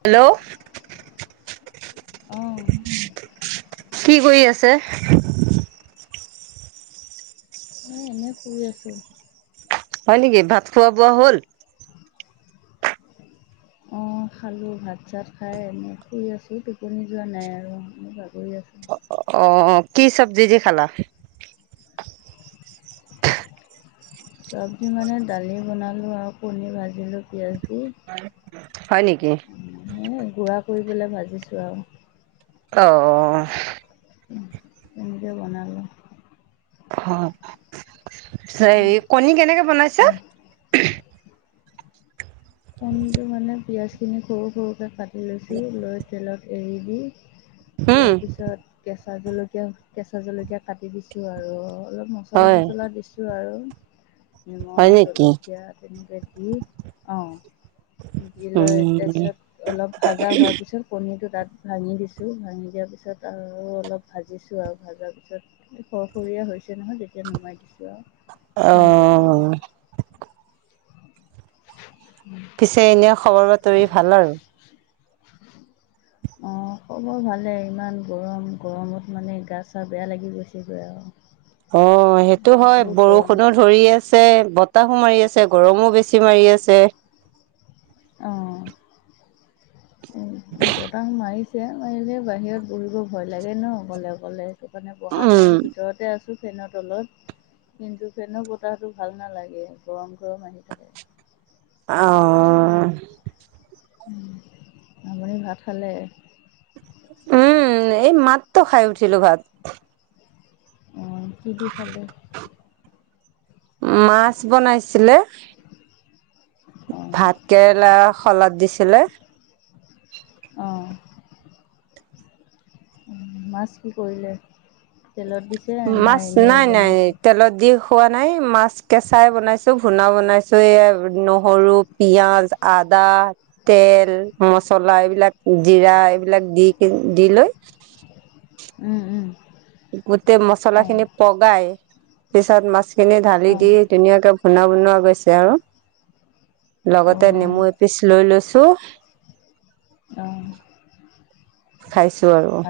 Hello. অঁ কি কৰি আছে? মই এনে শুই আছোঁ। হয় নেকি, ভাত খোৱা বোৱা হ'ল? [unintelligible] খালো ভাত চাত খাই এনে শুই আছো টোপনি যোৱা নাই আৰু মই এনে বাগৰি আছোঁ। অ কি চব্জি দি খালা? চব্জি মানে দালি বনালোঁ আৰু কণী ভাজিলোঁ পিঁয়াজ দি। হয় নেকি। পুৰি পেলাই ভাজিছোঁ আৰু অ তেনেকে বনালো। অ পিছে হেৰি কণী কেনেকে বনাইছে। আৰু কণীটো মানে পিয়াঁজ খিনি সৰু সৰুকে কাটি লৈছো লৈ তেলত এৰি দি। উম দিয়াৰ পিছত কেঁচা জলকীয়া কেঁচা জলকীয়া কাটি দিছোঁ আৰু অলপ মছলা হয় চছলা দিছোঁ আৰু হয় নিমখ নেকি জলকীয়া তেনেকৈ দি অ, দি লৈ উম তাৰপিছত অলপ ভাজা হোৱা পিছত কনীটো তাত, ভাঙি দিছো ভাঙি দিয়া পিছত আৰু অলপ ভাজিছো আৰু ভাজা পিছত সৰ সৰীয়া। হৈছে নহয় যেতিয়া নমাই দিছো আৰু তেনেকৈ বনাইছোঁ অ [inaudible] পিছে এনে খবৰ বাতৰি ভাল আৰু অ, খবৰ ভালে ইমান গৰম গৰমত মানে গা চা বেয়া লাগি গৈছেগৈ আৰু অ সেইটো হয় বহুত গৰম বৰষুণো ধৰি আছে। বতাহো মাৰি আছে গৰমো বেছি মাৰি আছে। অ উ বতাহ মাৰিছ চতি মাৰিলে বাহিৰত বহিব ভয় লাগে ন অকলে অকলে সেইটো কাৰণে বঢ়া উম নাই ভিতৰতে আছো। টো ফেনৰ তলত, কিন্তু ফেন বতাহটো ভাল নালাগে গৰম গৰম আহি থাকে। আহ আপুনি ভাত খালে? উম এই মাত্ৰ খাই উঠিলো ভাত। অঁ কি দি খালে? মাছ বনাইছিলে। অঁ ভাত কেৰেলা শলাদ দিছিলে। অঁ মাছ কি কৰিলে? তেলত দিছে মাছ এনেই নাই নাই বনাইছে? তেলত দি খোৱা নাই মাছ কেঁচাই বনাইছোঁ ভূণা বনাইছোঁ এই নহৰু পিয়াঁজ আদ আদা তেল মচলা এইবিলাক জিৰা এইবিলাক দি দি লৈ [unintelligible] উম উম গোটেই মছলা অঁ খিনি পগাই পিছত মাছখিনি ঢালি অঁ দি ধুনীয়াকে শুনা বনোৱা গৈছে আৰু লগতে অঁ নেমু এপিচ লৈ লৈছো চো আহ খাইছো আৰু,,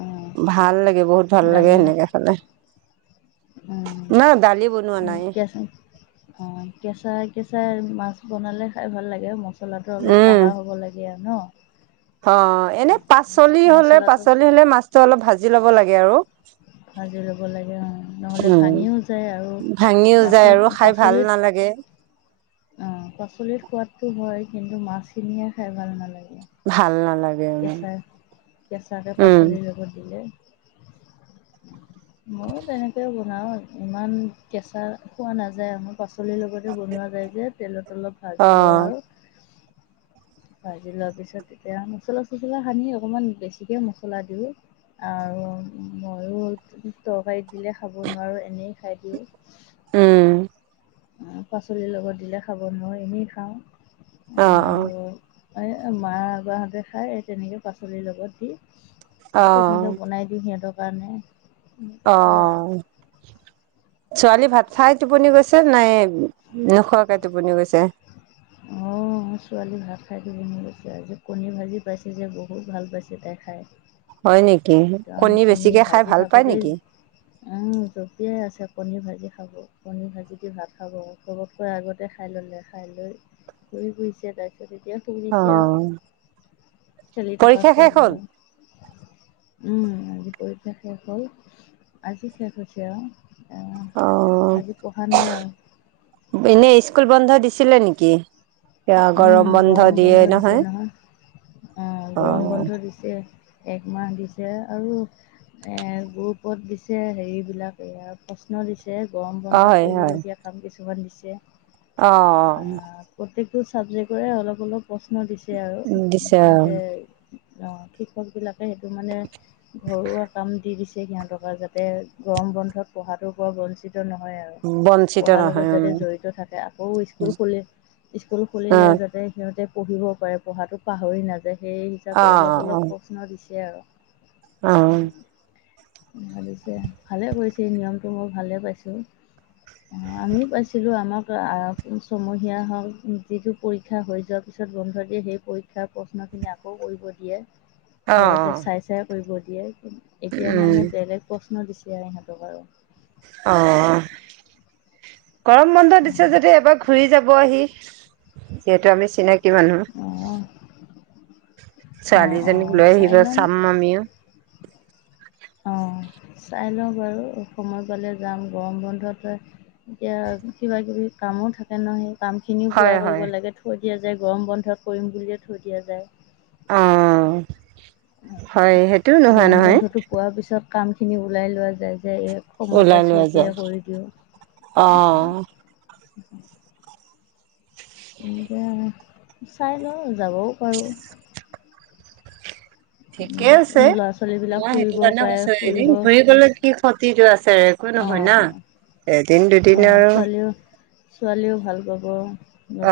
অঁ ভাল লাগে বহুত ভাল লাগে সেনেকে খালে। ন দালি বনোৱা উ নাই কেচা অ কেঁচা ছাৰ মাছ বনালে খাই ভাল লাগে মছলাটো অলপ উম কাহা হ'ব লাগে আৰু ন? অ এনে পাচলি হলে মছলাটো পাচলি হলে মাছটো অলপ ভাজি ল'ব লাগে আৰু ভাজি ল'ব লাগে অ নহ'লে উ ভাঙিও যায় আৰু ভাঙিও যায় মাছত আৰু খাই ভাল পাচলিত নালাগে। উ [unintelligible] অ' পাচলিৰ সোৱাদটো হয় কিন্তু মাছখিনিয়ে খাই ভাল নালাগে। ভাল নালাগে আৰু কেঁচা কেঁচাকে উম পাচলিৰ লগত দিলে। মই তেনেকে বনাও ইমান কেঁচা খোৱা নাযায় আমাক, পাচলিৰ লগতে বনোৱা যায় যে তেলত অলপ অ ভাজি লওঁ আৰু [inaudible] ভাজি লোৱাৰ পিছত এতিয়া মছলা চছলা সানি অকমান বেছিকে মছলা দিওঁ। আৰু মইও তৰকাৰীত দিলে খাব নোৱাৰোঁ এনেই খাই দিওঁ। উম। পাচলিৰ লগত দিলে খাব নোৱাৰো এনেই খাওঁ। অ', অ'। মাগাহঁতে খায় এই তেনেকৈ পাচলিৰ লগত অ দি। তেনেকে বনাই দিওঁ সিহঁতৰ কাৰণে। অ খাওঁ আৰু। ছোৱালী ভাত খাই টোপনি গৈছে নাই, নোখোৱাকে টোপনি গৈছে। [inaudible] অ', ছোৱালী ভাত খাইটো জিনি লৈছে আৰু যে কণী ভাজি পাইছে যে বহুত ভাল পাইছে তাই খাই। হয় নেকি একদম কণী বেছিকে খাই ভাজি ভাল পায় থাকোতেই নেকি উম, জঁপিয়াই আছে। কনীৰ ভাজি খাব কনীৰ ভাজি দি ভাত খাব চবতকৈ আগতে খাই ল'লে, খাই লৈ ঘুৰি ফুৰিছে তাৰপিছত এতিয়া অ শুইদিছে খেলি থকা পৰীক্ষা শেষ ছোৱালী হ'ল আৰু। উম, পৰীক্ষা শেষ হ'ল আজি শেষ হৈছে আৰু। অ আজি পঢ়া নাই আৰু। এনে স্কুল বন্ধ দিছিলে নেকি? গৰম বন্ধ দিছে নহয়, অ', গৰম বন্ধ দিছে। একমাহ দিছে আৰু এ গ্ৰোপত দিছে হেৰি বিলাক এইাৰ প্ৰশ্ন দিছে যে গৰম অ বন্ধ কৰিবলগীয়া কাম কিছুমান দিছে। অ', অ'। প্ৰত্যেকটো ছাবজেক্টৰে অলপ অলপ প্ৰশ্ন দিছে আৰু দিছে আৰু সিহঁতে অ', শিক্ষক বিলাকে সেইটো মানে ঘৰুৱা কাম দি দিছে সিহঁতৰ যাতে গৰম বন্ধত পঢ়াটোৰ পৰাও বঞ্চিত নহয় আৰু বঞ্চিত পঢ়াৰ লগত নহয় যাতে উম, জড়িত থাকে আকৌ স্কুল খুলি স্কুল খুলিলে অ', যাতে সিহঁতে পঢ়িব পাৰে পঢ়াটো পাহৰি নাযায়। সেই হিচাপে অলপ, অ', অলপ প্ৰশ্ন দিছে আৰু অ'। ভাবিছে ভালে কৰিছে নিয়মটো মই ভালেই পাইছোঁ। অ', আমিও পাইছিলো আমাক ছমহীয়া হওক যিটো পৰীক্ষা হৈ যোৱাৰ পিছত বন্ধ দিয়ে সেই পৰীক্ষাৰ প্ৰশ্নখিনি আকৌ কৰিব দিয়ে। ঘৰতে অ', চাই চাই কৰিব দিয়ে এতিয়া উম, মানে বেলেগ বস্তু ন [unintelligible] দিছে ইহঁতক আৰু অ', গৰম বন্ধ দিছে যদি এবাৰ ঘূৰি যাব আহি। যিহেতু আমি চিনাকি মানুহ। অঁ অঁ ছোৱালীজনীক অঁ লৈ চাই আহিব ল'ম চাম আমিও। অঁ [unintelligible] চাই লওঁ বাৰু সময় পালে যাম গৰম বন্ধত এতিয়া কিবাকিবি কামো থাকে ন' সেই কামখিনিও পূৰা হয়, কৰিব হয়, লাগে থৈ দিয়া যায় গৰম বন্ধত কৰিম বুলিয়ে থৈ দিয়া যায়। অ'। হয়, সেইটোও নোহোৱা গৰম নহয় বন্ধটো পোৱাৰ পিছত কামখিনি ওলাই লোৱা যায়। যে সময় ওলাই পাইছোঁ লোৱা যায় এতিয়া কৰি দিওঁ, অ'। এনেকে চাই লওঁ যাবও পাৰোঁ। ঠিকে আছে ল'ৰা ছোৱালীবিলাক মই ফুৰিব সেইটো কাৰণে পাৰে কৈছো ফুৰিব এদিন অঁ ঘুৰিগলে কি ক্ষতিটো আছে নহয় অঁ না এদিন দুদিন আৰু [inaudible] ছোৱালীয়েও ভাল পাব।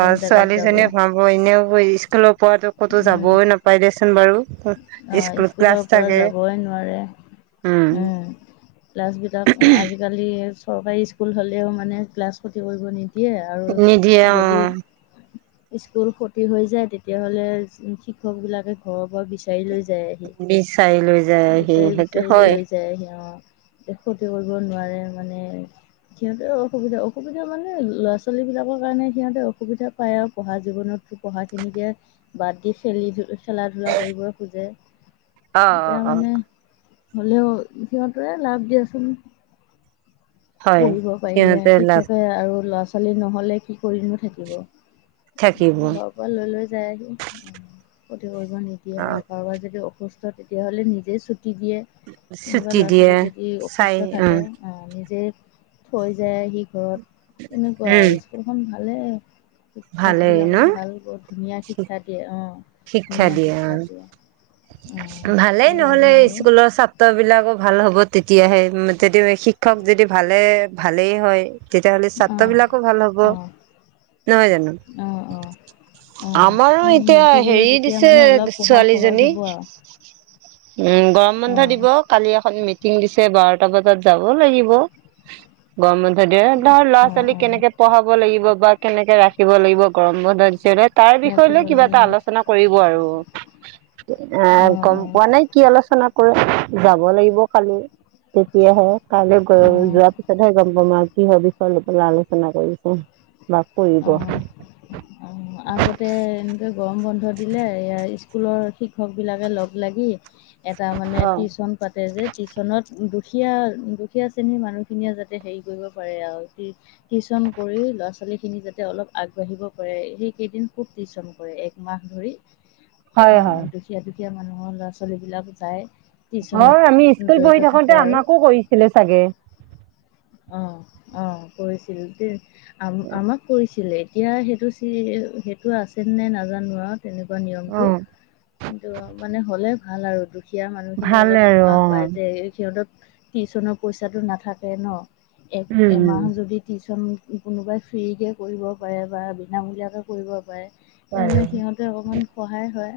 অ জেগাত যাব ছোৱালীজনীয়ে অঁ ভাব এনেও স্কুলৰ পৰাতো ক'তো যাবয় নাপাই দেচোন বাৰু। অহ স্কুল ক্লাছ স্কুলৰ পৰা থাকে যাবই নোৱাৰে। উম ক্লাছবিতাক আজিকালি চৰকাৰী স্কুল হ'লেও মানে ক্লাছ ক্ষতি কৰিব নি দিয়ে নিদিয়ে আৰু অ যদি। [inaudible] স্কুল ক্ষতি হৈ যায় তেতিয়াহ'লে শিক্ষক বিলাকে ঘৰৰ পৰা বিচাৰি লৈ যায়। আহি বিচাৰি লৈ যায় আহি বিচাৰি সেইটো বিচাৰি হয় লৈ যায় হি অ। ক্ষতি কৰিব নোৱাৰে মানে সিহঁতে অসুবিধা অসুবিধা মানে ল'ৰা ছোৱালী বিলাকৰ কাৰণে সিহঁতে অসুবিধা পায় আৰু পঢ়া জীৱনত পঢ়াখিনিকে বাদ দি খেলি খেলা ধূলা কৰিব খোজে অঁ অঁ এতিয়া অঁ। মানে হ'লেও সিহঁতে লাভ দিয়াচোন। হয় পঢ়িব পাৰিলে সিহঁতে লাভ শিক্ষকে আৰু ল'ৰা ছোৱালী নহ'লে কি কৰিনো থাকিব। থাকিব অ ঘৰৰ পৰা লৈ লৈ যায় আহি ক্ষতি কৰিব নিদিয়ে আৰু কাৰোবাৰ যদি। তেতিয়াহ'লে নিজে। দিয়ে কোনোবা ছুটি ল'ৰা দিয়ে ছোৱালী যদি চাই অসুস্থ উম থাকে নিজেই। থৈ যায় সি ঘৰত এনেকুৱা উম স্কুলখন ভালেই। শিক্ষক ভালেই ন বিলাকক ভাল বহ ধুনীয়া শিক্ষা দিয়ে অ। শিক্ষা দিয়া অঁ। অঁ ভালেই ভাল লাগে নহ'লে আৰু স্কুলৰ ছাত্ৰ বিলাকো ভাল হ হ'ব তেতিয়াহে তে শিক্ষক যদি ভালে ভালেই হয়। তেতিয়াাহ'লে ছাত্ৰ অঁ। বিলাকো ভাল হ'ব অঁ নহয় জানো,, অঁ অঁ অঁ আমাৰো এই এতিয়া মেট্ৰিকলৈ হেৰি তেতিয়া দিছে মানে অলপ পঢ়া সহজ ছোৱালীজনী হ'ব আৰু উম গৰম বন্ধ অঁ দিব কালি এখন মিটিং দিছে বাৰ বজাত যাব লাগিব গৰ হদ ধৰ ল'ৰা অঁ ছোৱালীক অঁ কেনেকে পঢ়াব লাগিব বা কেনেকে ৰাখিব লাগিব গৰম বন্ধৰচ তাৰ বিষয় ৰাখিব লৈ কিবা লাগিব এটা আলোচনা আৰু অঁ গম অঁ পোৱা নাই কি আলোচনা যাব লাগিব খালি তেতিয়াহে কাইলৈ গ অঁ। যোৱাৰ পিছতহে গম পাম আৰু। কি হবি ফাল প আলোচনা কৰিছো। অঁ অঁ আগতে এনেকৈ গৰম বন্ধ দিলে স্কুলৰ শিক্ষকবিলাকে লগ লাগি এটা মানে অ', টিউচন পাতে যে টিউচনত দুখীয়া দুখীয়া শ্ৰেণীৰ মানুহখিনিয়ে যাতে হেৰি কৰিব পাৰে আৰু টিউচন কৰি ল'ৰা ছোৱালী খখিনি যাতে অলপ আগবাঢ়িব পাৰে সেইকেইদিন খুব টিউশ্যন কৰে একমাহ ধৰি হয় আহ হয়। দুখীয়া দুখীয়া মানুহৰ ল'ৰা ছোৱালী বিলাক যায়। টিউচনত হয় আমি স্কুল জড়িত পঢ়ি থাকোতে থাকে আৰু আমাকো কৰিছিলে চাগে। অ অ কৰিছিল আ আমাক কৰিছিলে। এতিয়া সেইটো চি সেইটো আছে নে নাজানো আৰু। তেনেকুৱা অ' নিয়মতটো কিন্তু মানে হ'লে ভাল আৰু দু দুখীয়া মানুহখিনিয়ে ভাল অলপ আৰু সকাহ পায় অ'। যে সিহঁত টিউচনৰ পইচাটো নাথাকে ন? এক উম, উম এমাহ যদি টিউশ্যন কোনোবাই ফ্ৰীকৈ কৰিব পাৰে বা বিনামূলীয়াকৈ কৰিব পাৰে। বাৰু। তেতিয়াহ'লে সিহঁতে অকণমান সহায় হয়।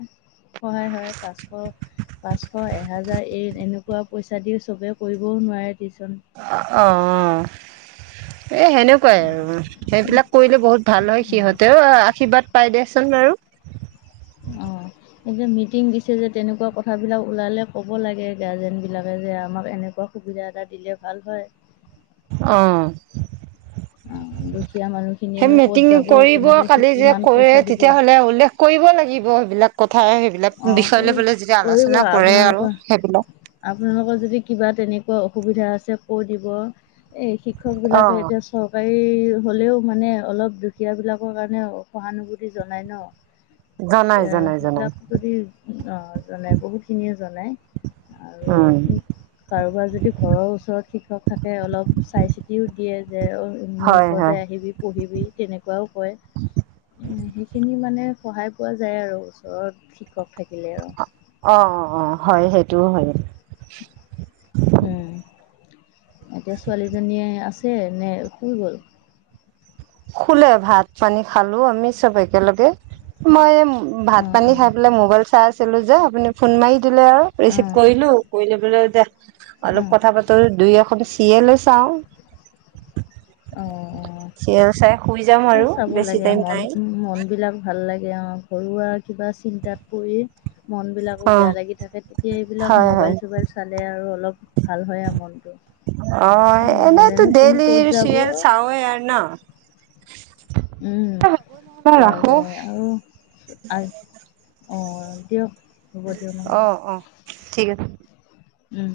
সহায় হয় পাঁচশ এহাজাৰ এই এনেকুৱা পইচা দি সবে কৰিব। ও নোৱাৰে টিচন। অঁ অঁ। এই সেনেকুৱাই আৰু সেইবিলাক কৰিলে বহুত ভাল হয় সিহঁতেও আশীৰ্বাদ পাই দে। বাৰু। অঁ। এতিয়া মিটিং দিছে যে তেনেকুৱা কথ বিলাক ওলালে ক'ব লাগে গাৰ্জেন বিলাকে যে আমাক এনে সুবিধা এটা দিলে ভাল হয়। অঁ। অঁ দুখীয়া সেই মানুহখিনিয়েনো ক'ত মিটিং যাব কৰিব কেনেকৈ কি কালি যে কিমান কৰে পইচা দিব তেতিয়াাহ'লে উল্লেখ কৰিব লাগিব। সেইবিলাক কথা সেইবিলাক অঁ বিষয় লৈ কৰি বলে যেতিয়া কৰিব আলোচনা কৰে আৰু আপোনালোকৰ সেইবিলাক আপোনালোকৰ যদি কিবা তেনেকা অসুবিধা আছে ক' দিব এই শিক্ষকিলাকে অ' এতিয়া চৰ হলেও মানে অলপ দুখীয়া বিলাকৰ কাৰণে সহানুভূতি জনাই ন। জনাই জনাই জনাই। অঁ, জনাই বহুত খিনিয়ে জনাই। উম আৰু কাৰোবাৰ যদি ঘৰৰ ওচৰত শিক্ষক থাকে অলপ চাই চিতিও দিয়ে। যে মোৰ হয় ওচৰতে হয়। আহিবি পঢ়িবি তেনেকুৱাও কয়। উ সেইখিনি মানে সহায় পোৱা যায় আৰু ওচৰত শিক্ষক থাকিলে আৰু অ অ অ হয় সেইটো হয়। উম। এতিয়া ছোৱালীজনীয়ে আছে নে শুই গ'ল। শুলে ভাত পানী খালো আমি চবে একেলগে মই, ভাত অঁ পানী অঁ খাই পেলাই মোবাইল চাই আছিলো যে আপুনি ফোন মাৰি দিলে আৰু ৰিচিভ অঁ কৰিলো কৰি ব এতি অলপ অঁ কথা পাতো দুই এখন চিয়ে লো চাওঁ, অ অ চিৰিয়েল চাই শুই যাম এ আৰু চাব বেছি লাগে টাইম মন নাই মন বিলাক ভাল লাগে। এতিয়া ঘৰুৱা কিবা চিন্তাত পৰি, মনবিলাকো অ বেয়া লাগি থাকে তেতিয়া এইবিলাক হয় হয় মোবাইল চোবাইল চালে আৰু অলপ ভাল হয় আৰু মনটো। অ এনেইতো নহ'লেনো কোন ডেইলি ক'ত যাব চিৰিয়েল চাওে আৰু ন। উ চোৱা ৰাখো যায় আৰু অঁ দিয়ক, হ'ব দিয়ক অ নহ'লে অ ঠিক আছে। উম